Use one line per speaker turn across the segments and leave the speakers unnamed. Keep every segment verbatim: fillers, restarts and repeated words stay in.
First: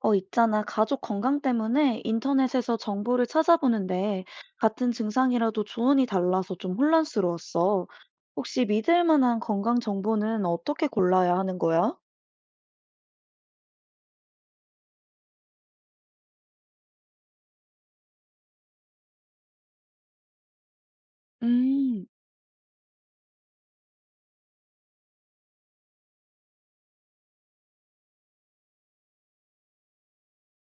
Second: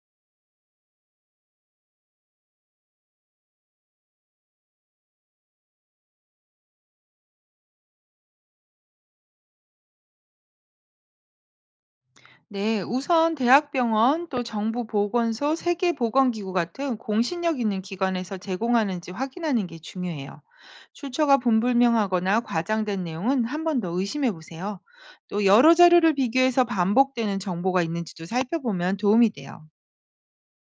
어, 있잖아. 가족 건강 때문에 인터넷에서 정보를 찾아보는데 같은 증상이라도 조언이 달라서 좀 혼란스러웠어. 혹시 믿을 만한 건강 정보는 어떻게 골라야 하는 거야?
네, 우선 대학병원 또 정부 보건소, 세계보건기구 같은 공신력 있는 기관에서 제공하는지 확인하는 게 중요해요. 출처가
음,
분불명하거나 과장된 내용은 한 번 더 의심해 보세요. 또 여러 자료를 비교해서 반복되는 정보가 있는지도 살펴보면 도움이 돼요.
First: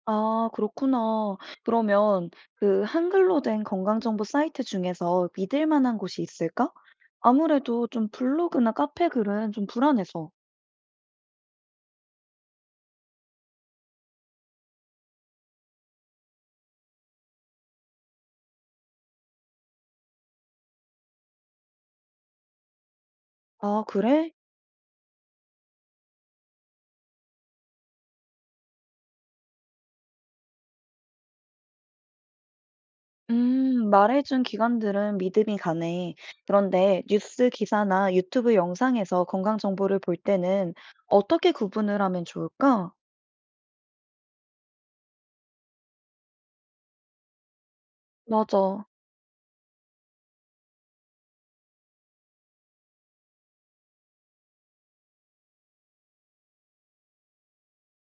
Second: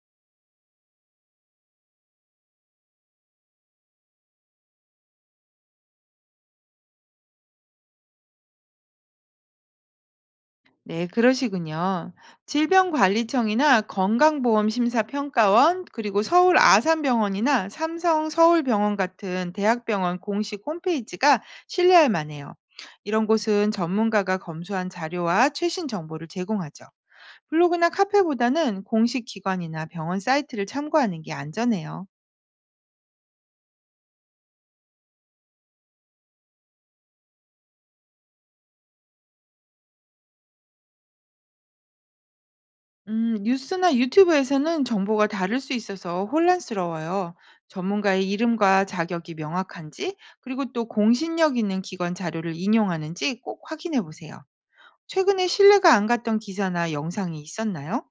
아, 그렇구나. 그러면 그 한글로 된 건강 정보 사이트 중에서 믿을 만한 곳이 있을까? 아무래도 좀 블로그나 카페 글은 좀 불안해서.
네, 그러시군요. 질병관리청이나 건강보험심사평가원, 그리고 서울 아산병원이나 삼성 서울병원 같은 대학병원 공식 홈페이지가 신뢰할 만해요. 이런 곳은
아, 그래?
전문가가 검수한 자료와 최신 정보를 제공하죠. 블로그나 카페보다는 공식 기관이나 병원 사이트를 참고하는 게 안전해요.
음, 말해준 기관들은 믿음이 가네. 그런데 뉴스 기사나 유튜브 영상에서 건강 정보를 볼 때는 어떻게 구분을 하면 좋을까?
음, 뉴스나 유튜브에서는 정보가 다를 수 있어서 혼란스러워요. 전문가의 이름과
맞아.
자격이 명확한지, 그리고 또 공신력 있는 기관 자료를 인용하는지 꼭 확인해 보세요. 최근에 신뢰가 안 갔던 기사나 영상이 있었나요?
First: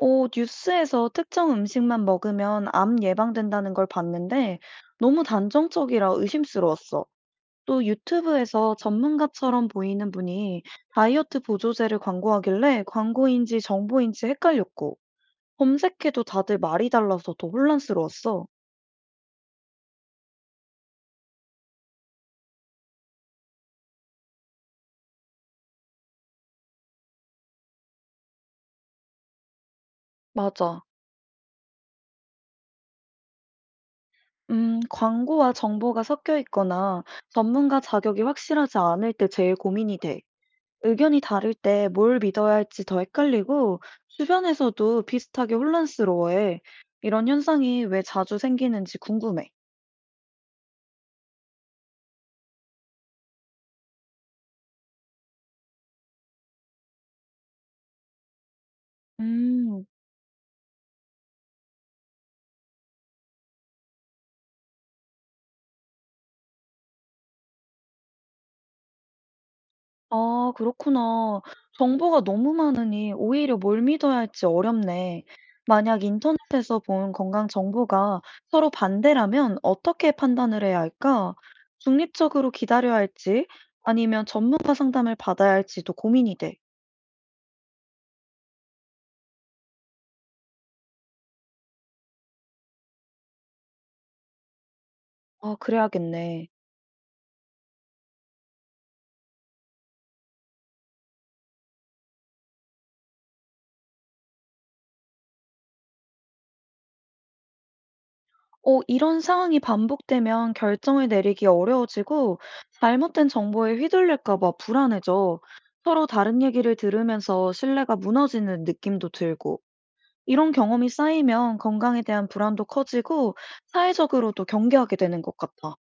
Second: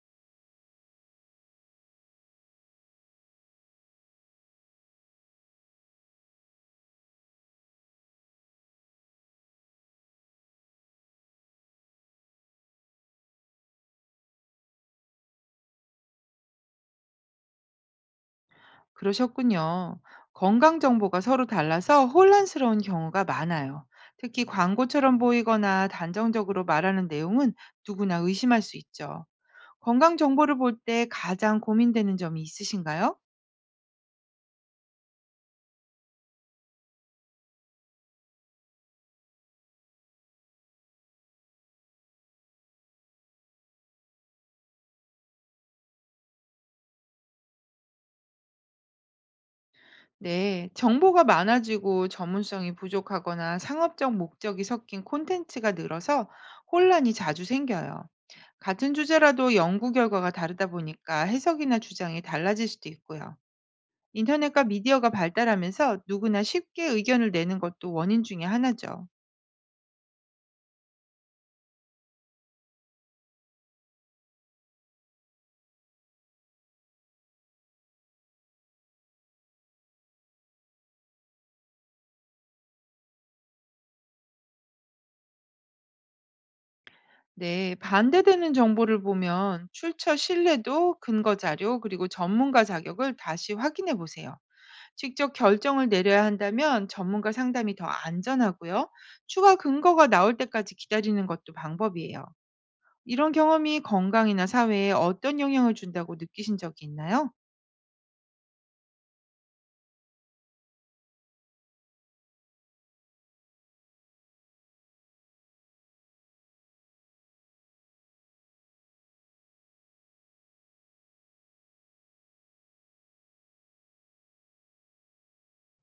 오, 뉴스에서 특정 음식만 먹으면 암 예방된다는 걸 봤는데 너무 단정적이라 의심스러웠어. 또 유튜브에서 전문가처럼 보이는 분이 다이어트 보조제를 광고하길래 광고인지 정보인지 헷갈렸고 검색해도 다들 말이 달라서 더 혼란스러웠어.
그러셨군요. 건강 정보가 서로 달라서 혼란스러운 경우가 많아요. 특히 광고처럼 보이거나 단정적으로 말하는 내용은 누구나 의심할 수 있죠. 건강 정보를 볼
맞아.
때 가장 고민되는 점이 있으신가요?
음, 광고와 정보가 섞여 있거나 전문가 자격이 확실하지 않을 때 제일 고민이 돼. 의견이 다를 때 뭘 믿어야 할지 더 헷갈리고 주변에서도 비슷하게 혼란스러워해. 이런 현상이 왜 자주 생기는지 궁금해.
네, 정보가 많아지고 전문성이 부족하거나 상업적 목적이 섞인 콘텐츠가 늘어서 혼란이 자주 생겨요. 같은 주제라도
음.
연구 결과가 다르다 보니까 해석이나 주장이 달라질 수도 있고요. 인터넷과 미디어가 발달하면서 누구나 쉽게 의견을 내는 것도 원인 중에 하나죠.
아, 그렇구나. 정보가 너무 많으니 오히려 뭘 믿어야 할지 어렵네. 만약 인터넷에서 본 건강 정보가 서로 반대라면 어떻게 판단을 해야 할까? 중립적으로 기다려야 할지 아니면 전문가 상담을 받아야 할지도 고민이 돼.
네, 반대되는 정보를 보면 출처 신뢰도, 근거 자료, 그리고 전문가 자격을 다시 확인해 보세요. 직접
아,
결정을 내려야
그래야겠네.
한다면 전문가 상담이 더 안전하고요. 추가 근거가 나올 때까지 기다리는 것도 방법이에요. 이런 경험이 건강이나 사회에 어떤 영향을 준다고 느끼신 적이 있나요?
어, 이런 상황이 반복되면 결정을 내리기 어려워지고 잘못된 정보에 휘둘릴까 봐 불안해져. 서로 다른 얘기를 들으면서 신뢰가 무너지는 느낌도 들고. 이런 경험이 쌓이면 건강에 대한 불안도 커지고 사회적으로도 경계하게 되는 것 같아.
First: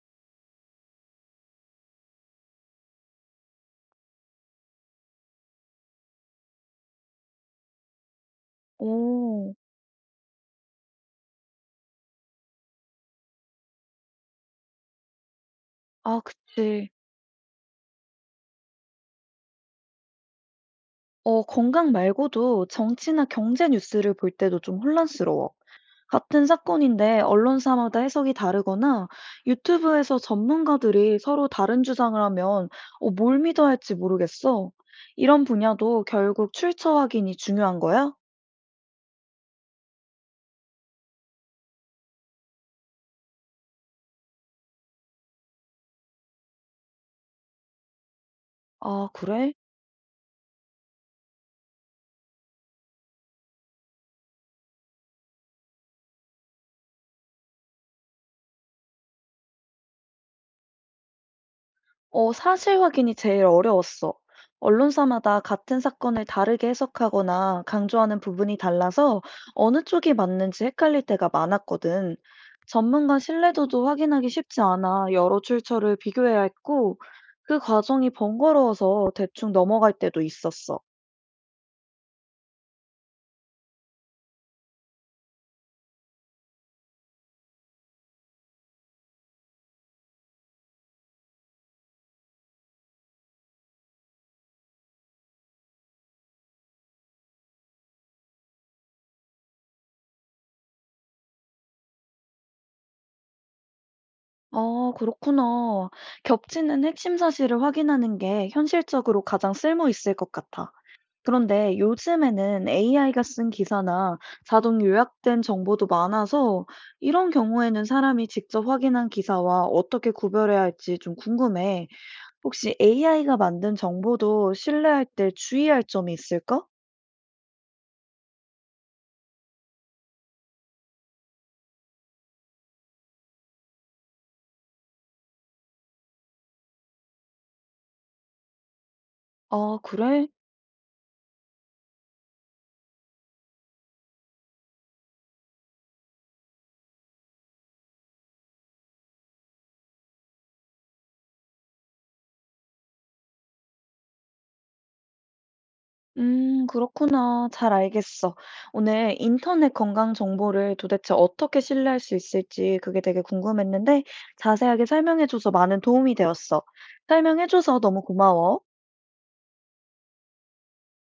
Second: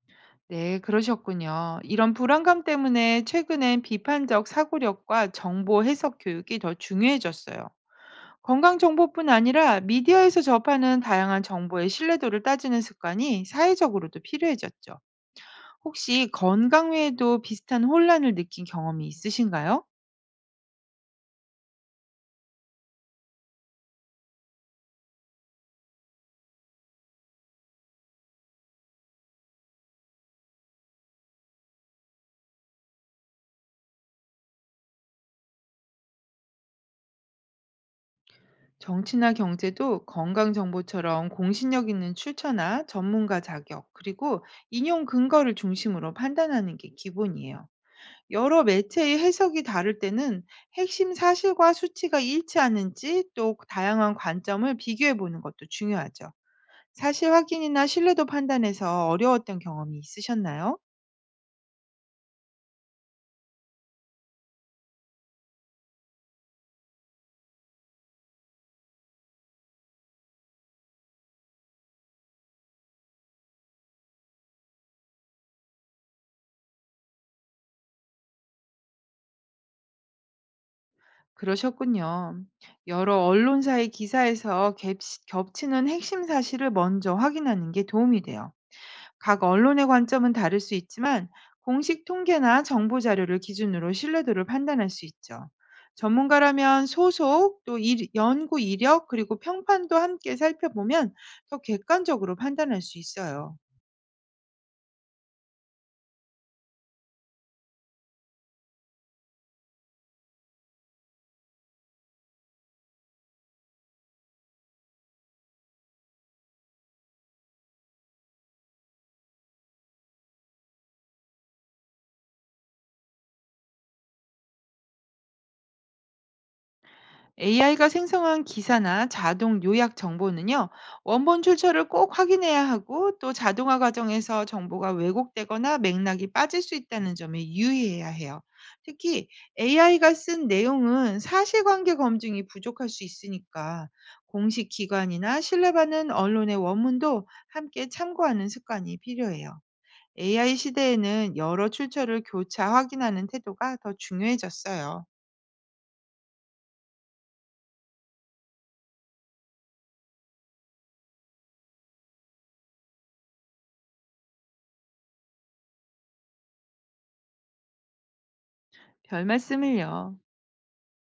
네, 그러셨군요. 이런 불안감 때문에 최근엔 비판적 사고력과 정보 해석 교육이 더 중요해졌어요. 건강 정보뿐
오,
아니라 미디어에서 접하는 다양한 정보의 신뢰도를 따지는 습관이 사회적으로도 필요해졌죠.
아,
혹시
그치.
건강 외에도 비슷한 혼란을 느낀 경험이 있으신가요?
어, 건강 말고도 정치나 경제 뉴스를 볼 때도 좀 혼란스러워. 같은 사건인데 언론사마다 해석이 다르거나 유튜브에서 전문가들이 서로 다른 주장을 하면 어, 뭘 믿어야 할지 모르겠어. 이런 분야도 결국 출처 확인이 중요한 거야?
정치나 경제도 건강 정보처럼 공신력 있는 출처나 전문가 자격, 그리고 인용 근거를 중심으로 판단하는 게 기본이에요. 여러
아,
매체의
그래?
해석이 다를 때는 핵심 사실과 수치가 일치하는지 또 다양한 관점을 비교해 보는 것도 중요하죠. 사실 확인이나 신뢰도 판단에서 어려웠던 경험이 있으셨나요?
어, 사실 확인이 제일 어려웠어. 언론사마다 같은 사건을 다르게 해석하거나 강조하는 부분이 달라서 어느 쪽이 맞는지 헷갈릴 때가 많았거든. 전문가 신뢰도도 확인하기 쉽지 않아 여러 출처를 비교해야 했고, 그 과정이 번거로워서 대충 넘어갈 때도 있었어.
그러셨군요. 여러 언론사의 기사에서 갭시- 겹치는 핵심 사실을 먼저 확인하는 게 도움이 돼요. 각 언론의 관점은 다를 수 있지만 공식 통계나 정보 자료를 기준으로 신뢰도를 판단할 수 있죠. 전문가라면 소속, 또 일- 연구 이력, 그리고 평판도 함께 살펴보면 더 객관적으로 판단할 수 있어요.
아, 그렇구나. 겹치는 핵심 사실을 확인하는 게 현실적으로 가장 쓸모 있을 것 같아. 그런데 요즘에는 에이아이가 쓴 기사나 자동 요약된 정보도 많아서 이런 경우에는 사람이 직접 확인한 기사와 어떻게 구별해야 할지 좀 궁금해. 혹시 에이아이가 만든 정보도 신뢰할 때 주의할 점이 있을까?
에이아이가 생성한 기사나 자동 요약 정보는요, 원본 출처를 꼭 확인해야 하고 또 자동화 과정에서 정보가 왜곡되거나 맥락이 빠질 수 있다는 점에 유의해야 해요. 특히
아,
에이아이가
그래?
쓴 내용은 사실관계 검증이 부족할 수 있으니까 공식 기관이나 신뢰받는 언론의 원문도 함께 참고하는 습관이 필요해요. 에이아이 시대에는 여러 출처를 교차 확인하는 태도가 더 중요해졌어요.
음, 그렇구나. 잘 알겠어. 오늘 인터넷 건강 정보를 도대체 어떻게 신뢰할 수 있을지 그게 되게 궁금했는데 자세하게 설명해줘서 많은 도움이 되었어. 설명해줘서 너무 고마워.
별 말씀을요.